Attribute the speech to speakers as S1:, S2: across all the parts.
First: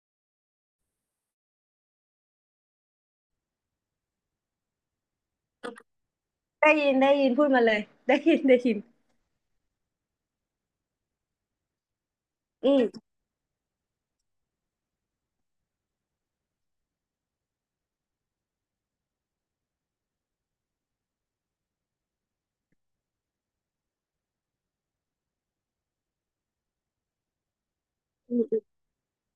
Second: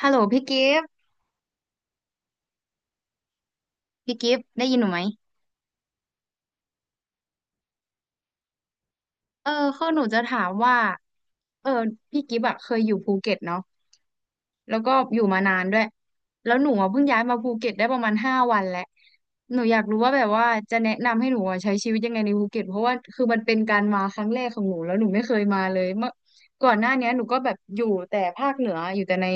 S1: ฮัลโหลพี่กิฟต์พี่กิฟต์ได้ยินหนูไหม
S2: ได้ยินได้ยินพูดมาเลย ได้ยินได้ยิน
S1: เออคือหนูจะถามว่าเออพี่กิฟต์อะเค
S2: อื
S1: ย
S2: ม
S1: อยู่ภูเก็ตเนาะแล้วก็อยู่มานานด้วยแล้วหนูอะเพิ่งย้ายมาภูเก็ตได้ประมาณ5 วันแหละหนูอยากรู้ว่าแบบว่าจะแนะนำให้หนูอะใช้ชีวิตยังไงในภูเก็ตเพราะว่าคือมันเป็นการมาครั้งแรกของหนูแล้วหนูไม่เคยมาเลยเมื่อก่อนหน้าเนี้ยหนูก็แบบอยู่แต่
S2: อื
S1: ภา
S2: ม
S1: คเหนืออยู่แต่ใน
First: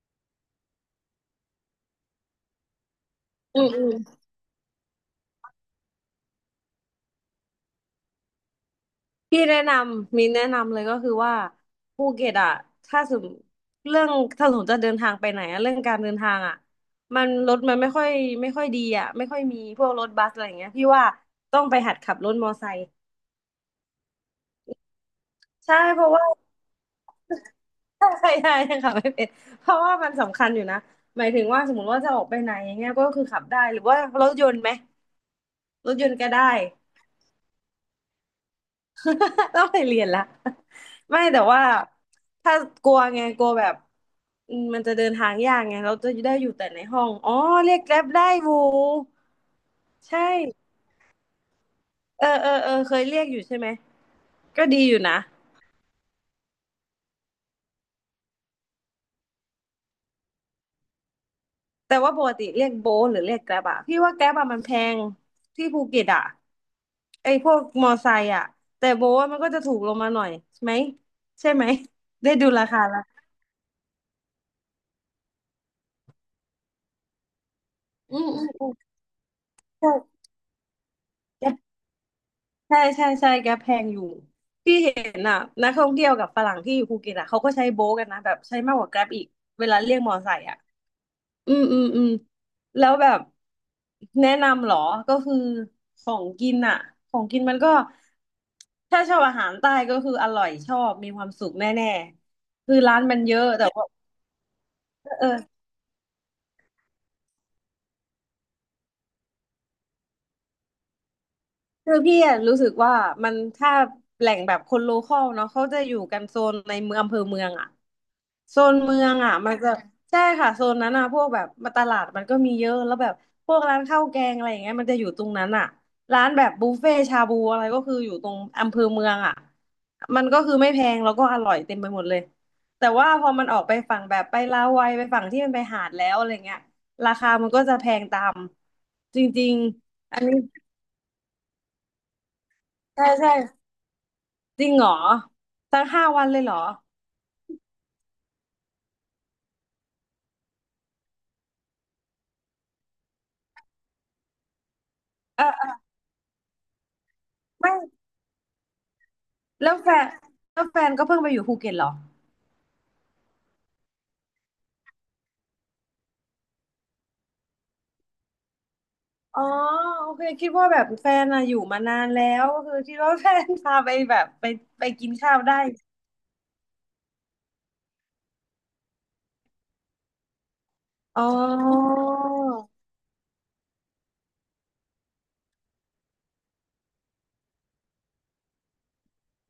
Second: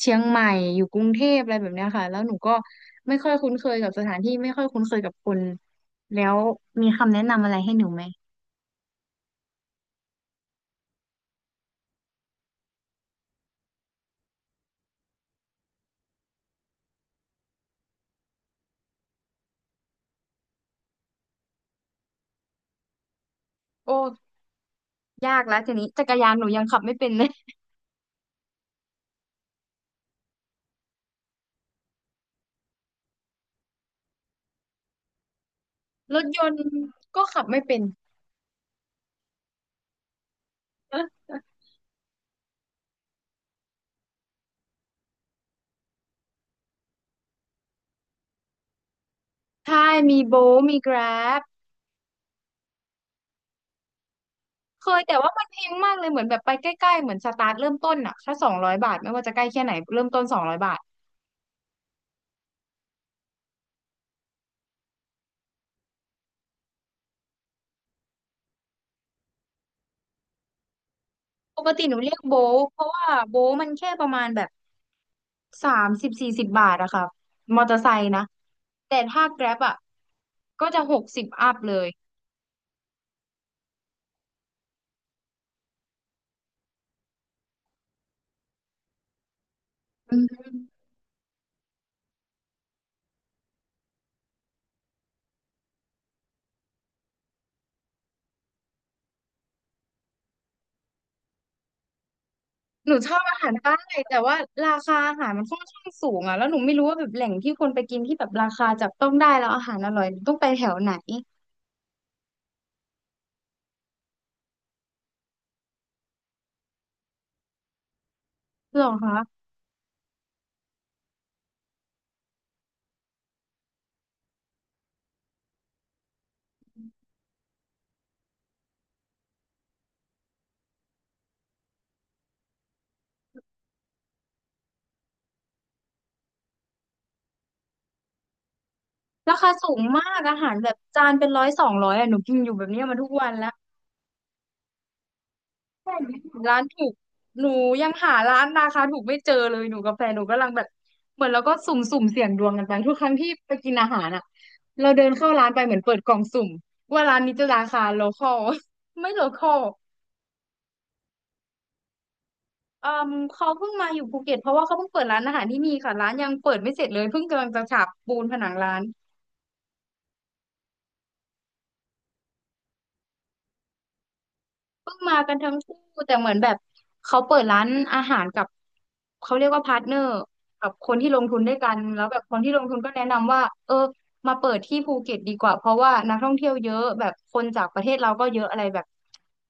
S1: เชียงใหม่อยู่กรุงเทพอะไรแบบเนี้ยค่ะแล้วหนูก็ไม่ค่อยคุ้น
S2: อื
S1: เค
S2: ม
S1: ย
S2: อื
S1: กับ
S2: ม
S1: สถานที่ไม่ค่อยคุ้นเคยกับคนแล้วมีคำแนะนำอะไรให้หนูไหม
S2: พี่แนะนำมีแนะนำเลยก็คือว่าภูเก็ตอ่ะถ้าสมเรื่องถ้าสมมติจะเดินทางไปไหนอะเรื่องการเดินทางอ่ะมันรถมันไม่ค่อยดีอ่ะไม่ค่อยมีพวกรถบัสอะไรอย่างเงี้ยพี่ว่าต้องไปหัดขับรถมอไซค์
S1: โอ้ ยากแล้วที
S2: ใช่
S1: นี้
S2: เพ
S1: จัก
S2: ราะ
S1: ร
S2: ว่า
S1: ยานหนูยังขับไม่เป็นเลย
S2: ใช่ใช่ขับไม่เป็นเพราะว่ามันสำคัญอยู่นะหมายถึงว่าสมมติว่าจะออกไปไหนอย่างเงี้ยก็คือขับได้หรือว่ารถยนต์ไหมรถยน
S1: ร
S2: ต์
S1: ถ
S2: ก็
S1: ย
S2: ได้
S1: นต์ก็ขับไม่เป็น
S2: ต้องไปเรียนละไม่แต่ว่าถ้ากลัวไงกลัวแบบมันจะเดินทางยากไงเราจะได้อยู่แต่ในห้องอ๋อเรียกแกร็บได้บู
S1: ใช่มี
S2: ใช่
S1: โบทมีแกร็บ
S2: เออเคยเรียกอยู่ใช่ไหมก็ดี
S1: เค
S2: อยู่
S1: ยแต่
S2: นะ
S1: ว่ามันแพงมากเลยเหมือนแบบไปใกล้ๆเหมือนสตาร์ทเริ่มต้นอะแค่สองร้อยบาทไม่ว่าจะใกล้แค่ไหนเริ่มต้นสองร้อยบาท
S2: แต่ว่าปกติเรียกโบทหรือเรียกแกร็บอะพี่ว่าแกร็บอะมันแพงที่ภูเก็ตอะไอพวกมอไซค์อะแต่โบทอะมันก็จะถูกลงมาหน่อยใช่ไหมใช่
S1: ป
S2: ไหม
S1: กติหนูเรียก
S2: ได้
S1: โบ
S2: ดู
S1: ท
S2: รา
S1: เพ
S2: คา
S1: ราะ
S2: ละ
S1: ว่าโบทมันแค่ประมาณแบบ30-40 บาทอะค่ะมอเตอร์ไซค์นะ
S2: อืม
S1: แต่ถ้าแกร็บอะ
S2: ใ
S1: ก็จะ60อั
S2: ช่
S1: พเลย
S2: ใช่ใช่ใช่แก๊ปแพงอยู่ที่เห็นอ่ะนักท่องเที่ยวกับฝรั่งที่อยู่ภูเก็ตอ่ะเขาก็ใช้โบ๊ทกันนะแบบใช้มากกว่าแกรบอีกเวลาเรียกมอ
S1: อื
S2: ไซค์อ่ะ
S1: ม
S2: อืมแล้วแบบแนะนำเหรอก็คือของกินอ่ะของกินมันก็ถ้าชอบอาหารใต้ก็คืออร่อยชอบมีความสุขแน่ๆคือ
S1: หนู
S2: ร้าน
S1: ช
S2: มั
S1: อ
S2: น
S1: บ
S2: เย
S1: อา
S2: อะ
S1: หาร
S2: แต่
S1: ใต้
S2: ว่า
S1: แต่ว่าราคาอา
S2: เอ
S1: หาร
S2: อ
S1: มันค่อนข้างสูงอ่ะแล้วหนูไม่รู้ว่าแบบแหล่งที่คนไปกินที่แบบราคาจับต้องได้แล้วอาหารอร่อยหนูต้องไปแถวไหน
S2: คือพี่อะรู้สึกว่ามันถ้าแหล่งแบบคนโลคอลเนาะเขาจะอยู่กันโซนในเมืองอำเภอเมืองอะโซน
S1: หรอ
S2: เมืองอะ
S1: คะ
S2: มันจะใช่ค่ะโซนนั้นอะพวกแบบมาตลาดมันก็มีเยอะแล้วแบบพวกร้านข้าวแกงอะไรอย่างเงี้ยมันจะอยู่ตรงนั้นอะร้านแบบบุฟเฟ่ชาบูอะไรก็คืออยู่ตรงอำเภอเมืองอะมันก็คือไม่แพงแล้วก็อร่อยเต็มไปหมดเลยแต่ว่าพอมันออกไปฝั่งแบบไปลาวัยไปฝั่งที่มันไปหาดแล้วอะไรเงี้ยราคามันก็จะแพงตามจ
S1: รา
S2: ริ
S1: คา
S2: ง
S1: สูงมา
S2: ๆอั
S1: ก
S2: นนี้
S1: อาหารแบบจานเป็น100-200อ่ะหนูกินอยู่แบบเนี้ยมา
S2: ใช่
S1: ทุกวั
S2: ใช่
S1: นแล้ว
S2: จริงเหรอ ตั้ง5 วันเลยเหร
S1: ร้าน
S2: อ
S1: ถูกหนูยังหาร้านราคาถูกไม่เจอเลยหนูกับแฟนหนูกำลังแบบเหมือนเราก็สุ่มสุ่มเสี่ยงดวงกันไปทุกครั้งที่ไปกินอาหารอ่ะเราเดินเข้า
S2: เออ
S1: ร้านไป
S2: เอ
S1: เหมือน
S2: อ
S1: เปิดกล่องสุ่มว่าร้านนี้จะรา
S2: ไม่
S1: คาโลคอล ไม่โลคอล
S2: แล้วแฟนแล้วแฟนก็เพิ่งไปอยู่ภูเก็ตเหรอ
S1: เอ่มเขาเพิ่งมาอยู่ภูเก็ตเพราะว่าเขาเพิ่งเปิดร้านอาหารที่นี่ค่ะร้านยังเปิดไม่เสร็จเลยเพิ่งกำลังจะฉาบปูนผนังร้าน
S2: อ๋อโอเคคิดว่าแบบแฟนอะอยู่มานานแล้วก็คือคิดว่าแฟนพาไปแบบไปไป
S1: เพิ่ง
S2: กิน
S1: มากั
S2: ข้า
S1: น
S2: ว
S1: ทั้ง
S2: ได้
S1: คู่แต่เหมือนแบบเขาเปิดร้านอาหารกับเขาเรียกว่าพาร์ทเนอร์กับคนที่ล
S2: อ๋
S1: งทุนด้วยกัน
S2: อ
S1: แล้วแบบคนที่ลงทุนก็แนะนำว่าเออมาเปิดที่ภูเก็ตดีกว่าเพราะว่านักท่องเที่ยวเยอะแบบคนจากประเทศเราก็เยอะอะไรแบบ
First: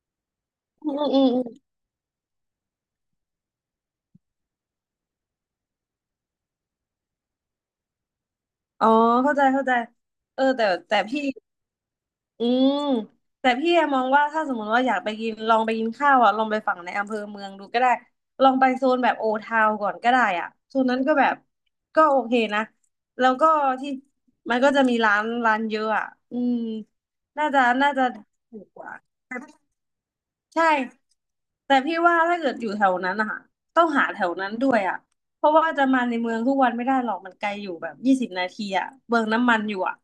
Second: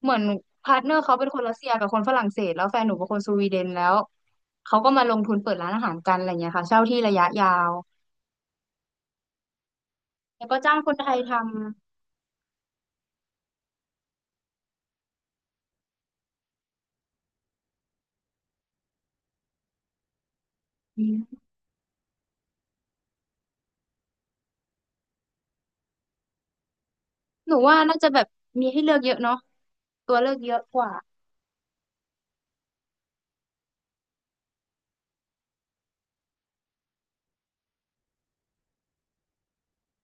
S1: เหมือนพาร์ทเนอร์เขาเป็นค
S2: อื
S1: นรัส
S2: ม
S1: เซียกับคนฝรั่งเศสแล้วแฟนหนูเป็นคนสวีเดนแล้วเขาก็มาลงทุนเปิดร้านอาหารกันอะไรเงี้ยค่ะเช่าที่ระยะยาว
S2: อ๋อเข้าใจเข้าใจเออ
S1: แล้วก็
S2: แต่
S1: จ้างค
S2: แต่
S1: นไทย
S2: พี่
S1: ท
S2: อืมแต่พี่แอมมองว่าถ้าสมมติว่าอยากไปกินลองไปกินข้าวอ่ะลองไปฝั่งในอำเภอเมืองดูก็ได้ลองไปโซนแบบโอทาวก่อนก็ได้อ่ะโซน
S1: ำ
S2: นั้
S1: อื
S2: นก็แบบ
S1: ม
S2: ก็โอเคนะแล้วก็ที่มันก็จะมีร้านเยอะอ่ะอืมน่า
S1: หนู
S2: จะ
S1: ว่า
S2: น่า
S1: น่า
S2: จะ
S1: จะแบบ
S2: ถู
S1: มี
S2: กก
S1: ให้เลื
S2: ว่า
S1: อกเยอะเนาะตัวเลือกเยอะ
S2: ใช่
S1: กว่า
S2: แต่พี่ว่าถ้าเกิดอยู่แถวนั้นนะคะต้องหาแถวนั้นด้วยอ่ะเพราะว่าจะมาในเมืองทุกวันไม่ได้หรอกมันไกลอยู่แบบ20 นาทีอ่ะเบืองน้ำมันอยู่อ่ะ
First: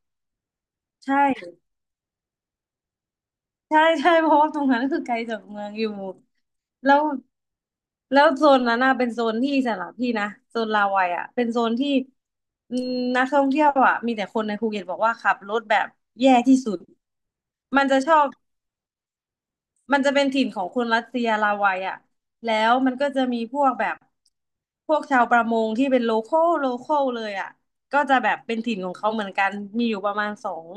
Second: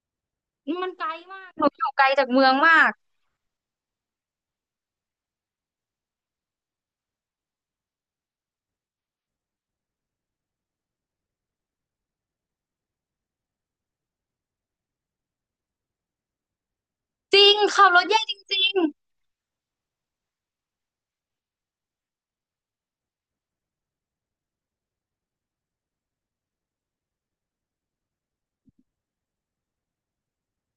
S1: อืมมันไกล
S2: ใช
S1: มาก
S2: ่
S1: หนูอยู่ไกลจากเมืองมาก
S2: ใช่ใช่ เพราะว่าตรงนั้นคือไกลจากเมืองอยู่แล้วแล้วโซนนั้นน่ะเป็นโซนที่สำหรับพี่นะโซนลาวัยอ่ะเป็นโซนที่อืมนักท่องเที่ยวอ่ะมีแต่คนในภูเก็ตบอกว่าขับรถแบบแย่ที่สุด
S1: จริง
S2: มั
S1: ขั
S2: น
S1: บร
S2: จะ
S1: ถ
S2: ชอ
S1: แย่
S2: บ
S1: จริง
S2: มันจะเป็นถิ่นของคนรัสเซียลาวัยอ่ะแล้วมันก็จะมีพวกแบบ พวกชาวประมงที่เป็นโลคอลโลคอลเลยอ่ะก็จะแบบเป็นถิ่นของเขาเหมือนกัน มีอยู่ประมาณสอง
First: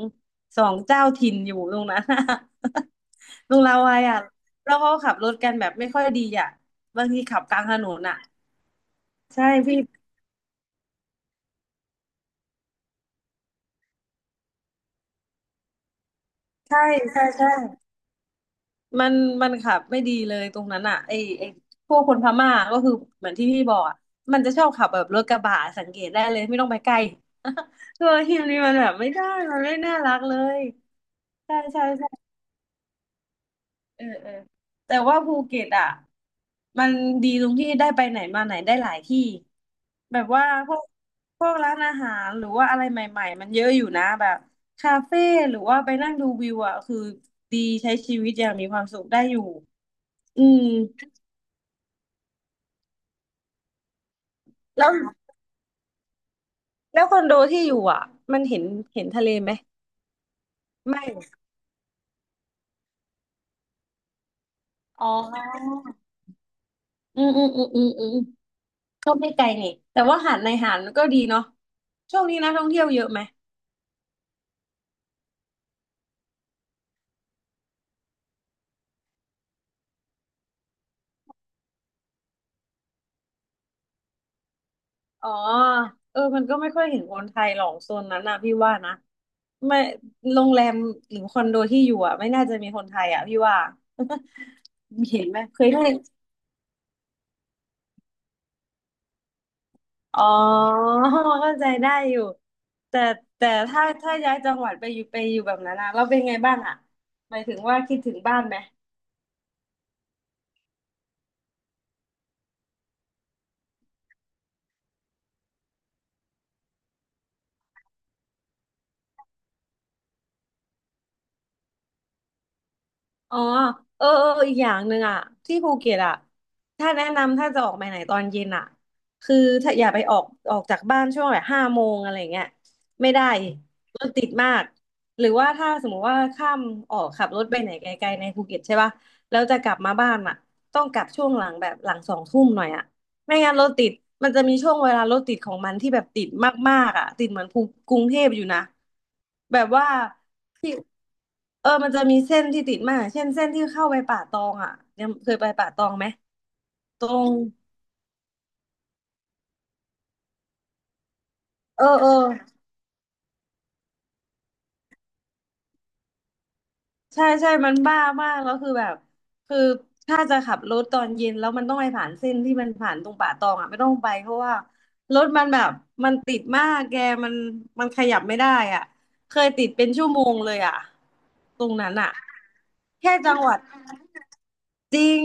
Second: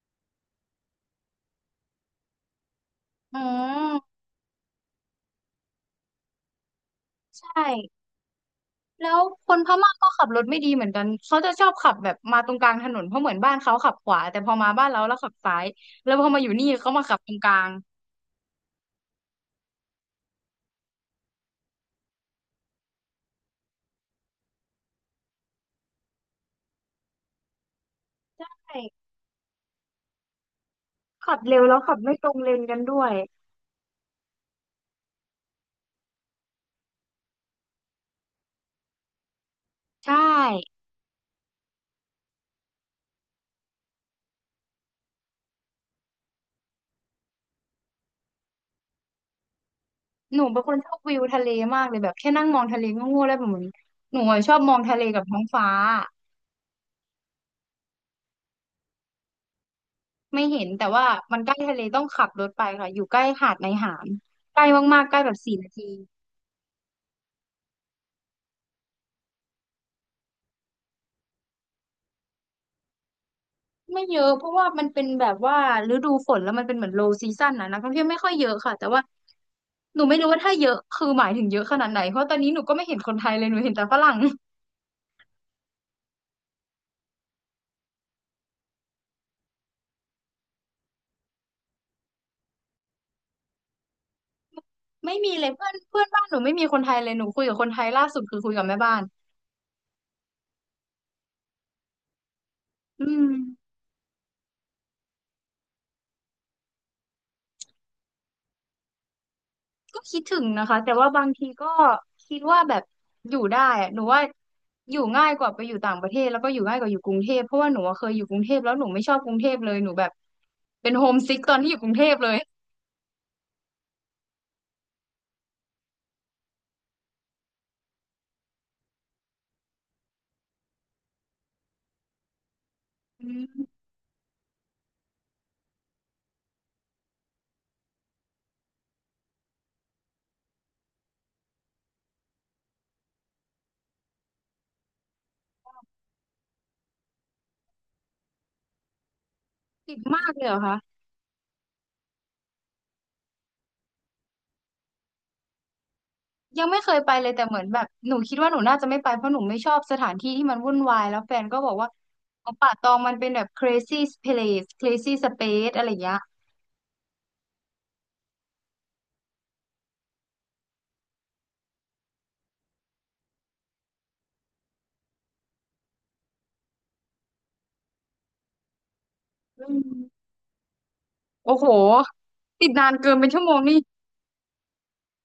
S2: สองเจ้าถิ่นอยู่ตรงนั้น
S1: ๆอื
S2: ตรงลาวัย
S1: ม
S2: อ่ะแล้วเขาขับรถกันแบบไม่ค่อยดีอ่ะบางทีขั
S1: ใช
S2: บกลางถนน
S1: ่
S2: อ่ะ
S1: แล้ว
S2: ใช่
S1: คนพ
S2: พี่
S1: ม่าก็ขับรถไม่ดีเหมือนกัน เขาจะชอบขับแบบมาตรงกลางถนนเพราะเหมือนบ้านเขาขับขวาแต่พอมาบ้านเราแล้วขับซ้ายแล้วพอมาอยู่นี่
S2: ใช่
S1: เขามาขับ
S2: ใช่
S1: ตรงก
S2: ใช่
S1: ลาง
S2: มันมันขับไม่ดีเลยตรงนั้นอ่ะไอพวกคนพม่าก็คือเหมือนที่พี่บอกอ่ะมันจะชอบขับแบบรถกระบะสังเกตได้เลยไม่ต้องไปใกล้ ตัวทีมนี้มันแบบ
S1: ใช่
S2: ไม่ได้มันไม่น่ารักเลย
S1: ขับ
S2: ใช่
S1: เร็วแล้ว
S2: ใช่
S1: ขับ
S2: ใช่
S1: ไม่ตรงเลนกันด้วย
S2: เออเออแต่ว่าภูเก็ตอ่ะมันดีตรงที่ได้ไปไหนมาไหนได้หลายที่
S1: ใช่
S2: แบบว่าพวกร้านอาหารหรือว่าอะไรใหม่ๆมันเยอะอยู่นะแบบคาเฟ่หรือว่าไปนั่งดูวิวอ่ะคือดีใช้ชีวิตอย่างมีความสุขได้อยู่
S1: ห
S2: อื
S1: นูเป็
S2: ม
S1: นคนชอบวิวทะเลมากเลยแบบแค่นั่งมองทะเลก็ง่วงแล้วแบบเหมือนหนูอะชอบมอง
S2: แล้ว
S1: ทะเลกับท้องฟ้า
S2: แล้วคอนโดที่อยู่อ่ะมันเห็นเห็นทะเลไหม
S1: ไม่เห็นแต่
S2: ไม่
S1: ว่ามันใกล้ทะเลต้องขับรถไปค่ะอยู่ใกล้หาดในหามใกล้มาก
S2: อ๋
S1: ๆ
S2: อ
S1: ใกล้แบบ4 นาที
S2: อืมก็ไม่ไกลนี่แต่ว่าหาดในหาดมันก็ดีเนาะช่วงนี้นักท่องเที่ยวเยอะไหม
S1: ไม่เยอะเพราะว่ามันเป็นแบบว่าฤดูฝนแล้วมันเป็นเหมือน low season นะนักท่องเที่ยวไม่ค่อยเยอะค่ะแต่ว่าหนูไม่รู้ว่าถ้าเยอะคือหมายถึงเยอะขนาดไหนเพราะตอนนี้หนูก็ไม่เห็นคนไทยเลยหนูเห็นแต่ฝรั่ง
S2: อ๋อเออมันก็ไม่ค่อยเห็นคนไทยหรอกโซนนั้นนะพี่ว่านะไม่โรงแรมหรือคอนโดที่อยู่อ่ะไม่น่าจะมีคนไทยอ่ะพี่ว่า
S1: ไม่
S2: เห็น
S1: มี
S2: ไหม
S1: เลย
S2: เค
S1: เพื่
S2: ย
S1: อน
S2: ได้
S1: เพื่อนบ้านหนูไม่มีคนไทยเลยหนูคุยกับคนไทยล่าสุดคือคุยกับแม่บ้าน
S2: อ๋อเข้าใจได้อยู่ แต่
S1: อืม
S2: แต่ถ้าย้ายจังหวัดไปอยู่แบบนั้นอะเราเป็นไงบ้างอะหมายถึงว่าคิดถึงบ้านไหม
S1: ก็คิดถึงนะคะแต่ว่าบางทีก็คิดว่าแบบอยู่ได้อะหนูว่าอยู่ง่ายกว่าไปอยู่ต่างประเทศแล้วก็อยู่ง่ายกว่าอยู่กรุงเทพเพราะว่าหนูอะเคยอยู่กรุงเทพแล้วหนูไม่ชอบกรุงเทพเลยหนูแบบเป็นโฮมซิกตอนที่อยู่กรุงเทพเลย
S2: อ๋อเออเอออีกอย่างหนึ่งอ่ะที่ภูเก็ตอ่ะถ้าแนะนำถ้าจะออกไปไหนตอนเย็นอ่ะคือถ้าอย่าไปออกจากบ้านช่วงแบบ5 โมงอะไรเงี้ยไม่ได้
S1: อืม
S2: รถติดมากหรือว่าถ้าสมมุติว่าข้ามออกขับรถไปไหนไกลๆในภูเก็ตใช่ป่ะแล้วจะกลับมาบ้านอ่ะต้องกลับช่วงหลังแบบหลัง2 ทุ่มหน่อยอ่ะไม่งั้นรถติดมันจะมีช่วงเวลารถติดของมันที่แบบติดมากๆอ่ะติดเหมือนกรุงเทพอยู่นะแบบว่า
S1: ติดมากเลยเหรอคะ
S2: เออมันจะมีเส้นที่ติดมากเช่นเส้นที่เข้าไปป่าตองอ่ะยังเคยไปป่าตองไหม
S1: ยังไม่เคย
S2: ตร
S1: ไปเลย
S2: ง
S1: แต่เหมือนแบบหนูคิดว่าหนูน่าจะไม่ไปเพราะหนูไม่ชอบสถานที่ที่มันวุ่นวายแล้วแฟนก็บอก
S2: เออ
S1: ว่า
S2: เออ
S1: ของป่าตองมันเป็นแบบ crazy place crazy space อะไรอย่างเงี้ย
S2: ใช่ใช่มันบ้ามากแล้วคือแบบคือถ้าจะขับรถตอนเย็นแล้วมันต้องไปผ่านเส้นที่มันผ่านตรงป่าตองอ่ะไม่ต้องไปเพราะว่ารถมันแบบมันติดมากแกมันขยับไม่ได้อ่ะเคย
S1: อื
S2: ติด
S1: ม
S2: เป็นชั่วโมงเลยอ่ะ
S1: โอ้
S2: ตร
S1: โห
S2: งนั้นอ่ะ
S1: ติดนานเกิ
S2: แค่
S1: นเป็น
S2: จัง
S1: ชั่ว
S2: ห
S1: โม
S2: วั
S1: ง
S2: ด
S1: นี่
S2: จริง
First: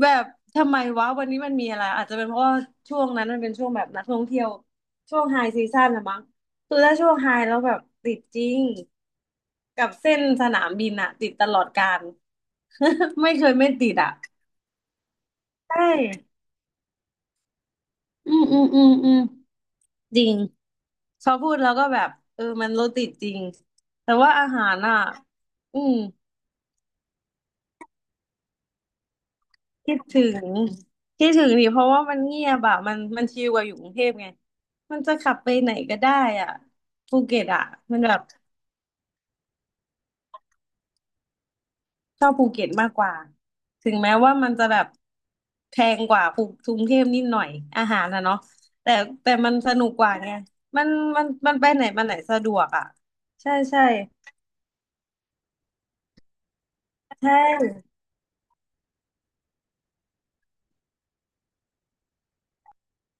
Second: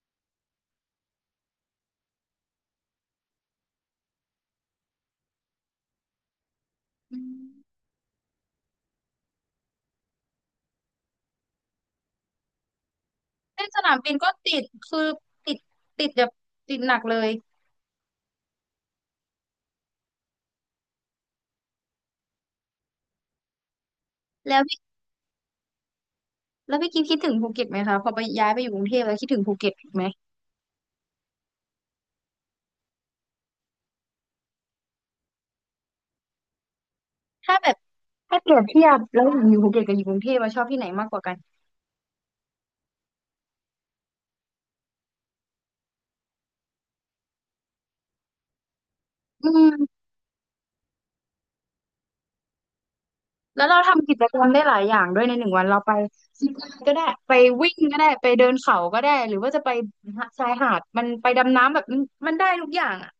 S2: แบบทำไมวะวันนี้มันมีอะไรอาจจะเป็นเพราะว่าช่วงนั้นมันเป็นช่วงแบบนักท่องเที่ยวช่วงไฮซีซั่นนะมั้งคือถ้าช่วง
S1: อื
S2: ไฮแล้วแบบ
S1: ม
S2: ติดจริงกับเส้นสนามบินอะติดตลอดการ ไม่เคย
S1: เส้
S2: ไม่
S1: นส
S2: ติ
S1: นา
S2: ด
S1: มบิ
S2: อะ
S1: นก็ติดคือติด
S2: ใช่
S1: ติดแบบติดหนักเลย
S2: อืมอืมอืมอืมจริงพอพูดแล้วก็แบบเออมันรถติดจริงแต่ว่าอา
S1: แล้ว
S2: หา
S1: พี่
S2: รอ่ะอืม
S1: แล้วพี่กิฟคิดถึงภูเก็ตไหมคะพอไปย้ายไปอยู่กรุงเทพแล้วคิดถึงภูเก็ต
S2: คิด
S1: ไหม
S2: ถึงคิดถึงดิเพราะว่ามันเงียบอะมันชิลกว่าอยู่กรุงเทพไงมันจะขับไปไหนก็ได้อ่ะภูเก็ต
S1: ถ้า
S2: อ่ะ
S1: แบบ
S2: มันแบบ
S1: ถ้าเปรียบเทียบแล้วอยู่ภูเก็ตกับอยู่กรุงเทพเราชอบที่ไหนมากกว่ากัน
S2: ชอบภูเก็ตมากกว่าถึงแม้ว่ามันจะแบบแพงกว่ากรุงเทพนิดหน่อยอาหารนะเนาะแต่แต่
S1: อื
S2: มันสนุกก
S1: ม
S2: ว่าไงมันไปไหนมาไหนสะดวกอ่ะใช่
S1: แล้วเรา
S2: ใช่
S1: ทำกิจกรรมได้หลายอย่างด้วยในหนึ่งวันเราไปซีปไลนก็ได้
S2: ใช่
S1: ไปวิ่งก็ได้ ไปเดินเขาก็ได้ หรือว่าจะไปชายหาดมันไปดำน้ำแบบมันมันได้ทุกอย่างอ่ะ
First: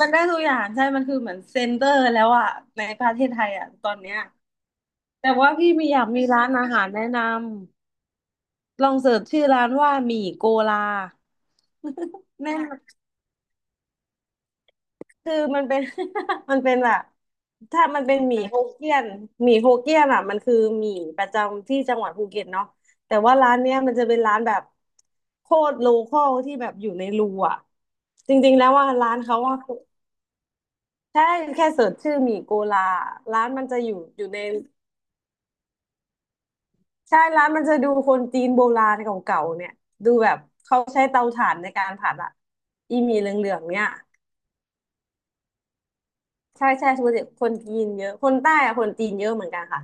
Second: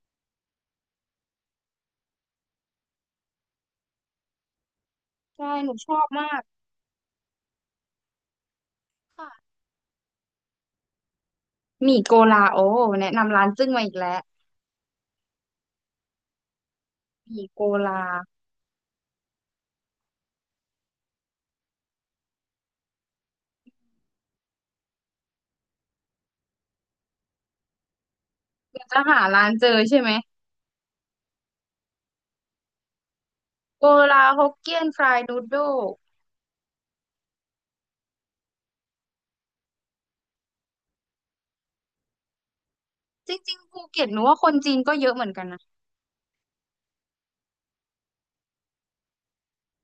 S2: มันได้ทุกอย่างใช่มันคือเหมือนเซ็นเตอร์แล้วอ่ะในประเทศไทยอ่ะตอนเนี้ยแต่ว่า
S1: ใช่ห
S2: พี่
S1: นู
S2: มี
S1: ช
S2: อ
S1: อ
S2: ยา
S1: บ
S2: กมี
S1: มาก
S2: ร้านอาหารแนะนำ ลองเสิร์ชชื่
S1: ค่ะ
S2: อร้านว่าหมี่โกลา
S1: หมี่โก ลา
S2: แน่
S1: โอ
S2: นอน
S1: แนะนำร้านจึ้งมาอีกแล้ว
S2: คือมันเป็น มันเป็นแบบ
S1: หมี่โก
S2: ถ้า
S1: ลา
S2: มันเป็นหมี่โฮเกี้ยนหมี่โฮเกี้ยนอ่ะมันคือหมี่ประจำที่จังหวัดภูเก็ตเนาะแต่ว่าร้านเนี้ยมันจะเป็นร้านแบบโคตรโลคอลที่แบบอยู่ในรูอ่ะจริงๆแล้ว
S1: เดี๋ยว
S2: ว่า
S1: จะ
S2: ร้าน
S1: หา
S2: เขา
S1: ร้าน
S2: ว่า
S1: เจอใช่ไหม
S2: ใช่แค่เสิร์ชชื่อหมี่โกลาร้านมันจะ
S1: โก
S2: อ
S1: ลา
S2: ยู่ใน
S1: ฮกเกี้ยนฟรายนูดโด
S2: ใช่ร้านมันจะดูคนจีนโบราณเก่าๆเนี่ยดูแบบเขาใช้เตาถ่านในการผัดอ่ะอีหมี่เห
S1: จ
S2: ลื
S1: ริ
S2: อ
S1: ง
S2: งๆ
S1: ๆภู
S2: เนี่ย
S1: เก็ตหนูว่าคนจีนก็เยอะเหมือนกันนะ
S2: ใช่ใช่คนจีนเยอะคนใต้อะคนจีนเยอะเหมือนกันค่ะ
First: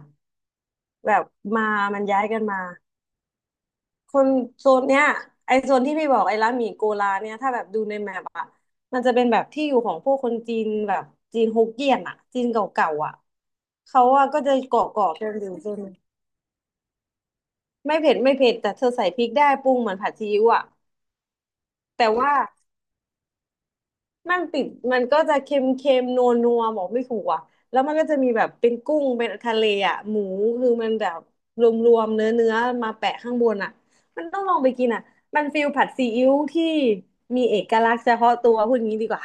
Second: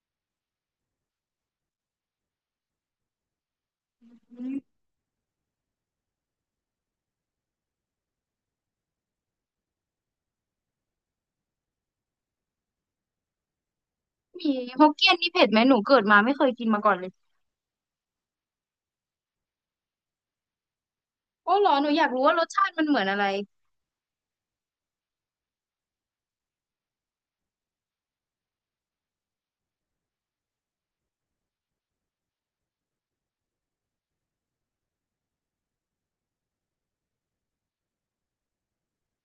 S2: แบบมาย้ายกันมาคน
S1: อื
S2: โซ
S1: ม
S2: นเนี้ยไอโซนที่พี่บอกไอร้านหมี่โกลาเนี่ยถ้าแบบดูในแมปอะมันจะเป็นแบบที่อยู่ของพวกคนจีนแบบจีนฮกเกี้ยนอะจีนเก่าๆอะเขาอะก็
S1: มี
S2: จะ
S1: ฮกเกี้
S2: เกาะ
S1: ยน
S2: กั
S1: นี่
S2: นอ
S1: เผ็ด
S2: ยู่
S1: ไหม
S2: โซ
S1: หนู
S2: น
S1: เกิดมาไม่เคยกินมาก่อนเลย
S2: ไม่เผ็ดไม่เผ็ดแต่เธอใส่พริกได้ปรุงเหมือนผัดซีอิ๊วอะ
S1: โอ้เหรอหนูอยา
S2: แต่
S1: กรู้
S2: ว่า
S1: ว่ารสชาติมันเหมือนอะไร
S2: มันติดมันก็จะเค็มเค็มนัวนัวบอกไม่ถูกอ่ะแล้วมันก็จะมีแบบเป็นกุ้งเป็นทะเลอ่ะหมูคือมันแบบรวมๆเนื้อเนื้อมาแปะข้างบนอ่ะมันต้องลองไปกินอ่ะมันฟิลผัดซีอิ๊วที่มีเอกลักษณ์เฉพาะตัวพูดงี้ดีกว่า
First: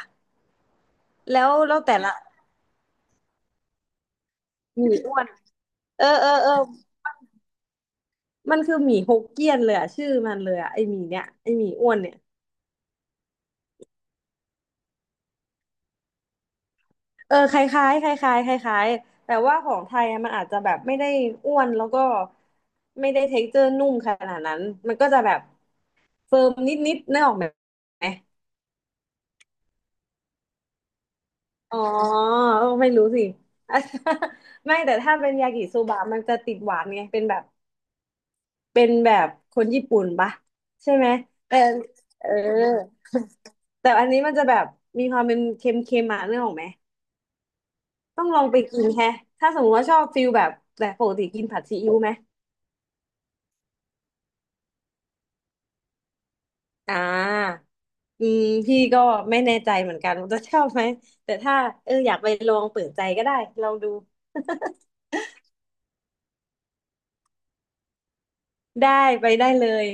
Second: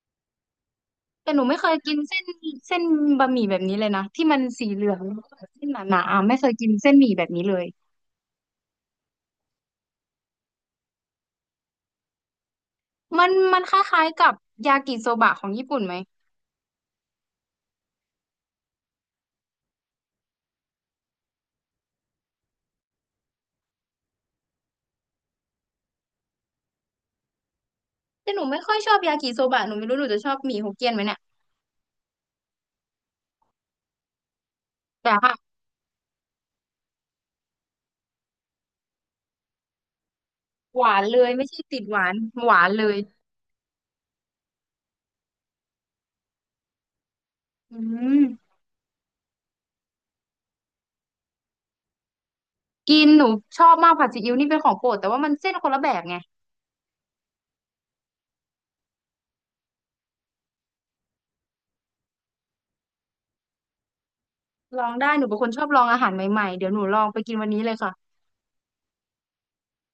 S1: แต่หนู
S2: แล้ว
S1: ไม่เคย
S2: แล้ว
S1: กิ
S2: แต่
S1: น
S2: ละ
S1: เส้นเส้นบะหมี่แบบนี้เลยนะที่มันสี
S2: ห
S1: เหลือง
S2: มี่
S1: แล้ว
S2: อ้วน
S1: ก็แบบเส้นหนา
S2: เอ
S1: ๆ
S2: อ
S1: อ่ะ
S2: เอ
S1: ไม่
S2: อ
S1: เค
S2: เอ
S1: ย
S2: อ
S1: กินเส้นหมี่แบบนี้เลย
S2: มันคือหมี่ฮกเกี้ยนเลยอ่ะชื่อมันเลยอ่ะไอหมี่เนี้ยไอหมี่อ้วนเนี่ย
S1: มันคล้ายๆกับยากิโซบะของญี่ปุ่นไหม
S2: เออคล้ายๆคล้ายๆคล้ายๆแต่ว่าของไทยอะมันอาจจะแบบไม่ได้อ้วนแล้วก็ไม่ได้เท็กเจอร์นุ่มขนาดนั้นมันก็จะแบบเฟิร์มนิดๆนึกออกไหม
S1: แต่หนูไม่ค่อยชอบยากิโซบะหนูไม่รู้หนูจะชอบหมี่ฮกเกี้ยนไหมเนี่ย
S2: อ๋อเออไม่รู้สิ ไม่แต่
S1: แต่
S2: ถ้าเป็
S1: ค่ะ
S2: นยากิโซบะมันจะติดหวานไงเป็นแบบเป็นแบบคนญี่ปุ่นปะ
S1: ห
S2: ใช่
S1: วาน
S2: ไหม
S1: เลยไม่
S2: แต่
S1: ใช่ติดหวาน
S2: เออ
S1: หวานเลย
S2: แต่อันนี้มันจะแบบมีความเป็นเค็มๆมาเนื้อออกไหม
S1: อืม
S2: ต้องลองไปกินแฮะถ้าสมมติว่าชอบฟิลแบบแต่ปกติกินผัดซีอิ๊วไหม
S1: กินหนูชอบมากผัดซีอิ๊วนี่เป็นของโปรดแต่ว่ามันเส้นคนละแบบไง
S2: อ่าอืมพี่ก็ไม่แน่ใจเหมือนกันว่าจะชอบไหม แต่ถ้าเอออยากไปลองเปิดใจก็ได้ลองดู
S1: ลองได้หนูเป็นคนชอบลองอาหารใหม่ๆเดี๋ยวหนูลองไปกินวันนี้เลยค่ะ
S2: ได้ไปได้เลย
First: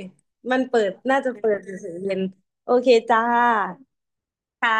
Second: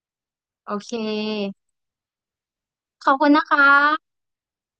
S2: มัน
S1: โอ
S2: เปิ
S1: เค
S2: ดน่าจะเปิดถึง4 โมงเย็นโอเค
S1: ขอบ
S2: จ้า
S1: คุณนะคะ
S2: ค่ะ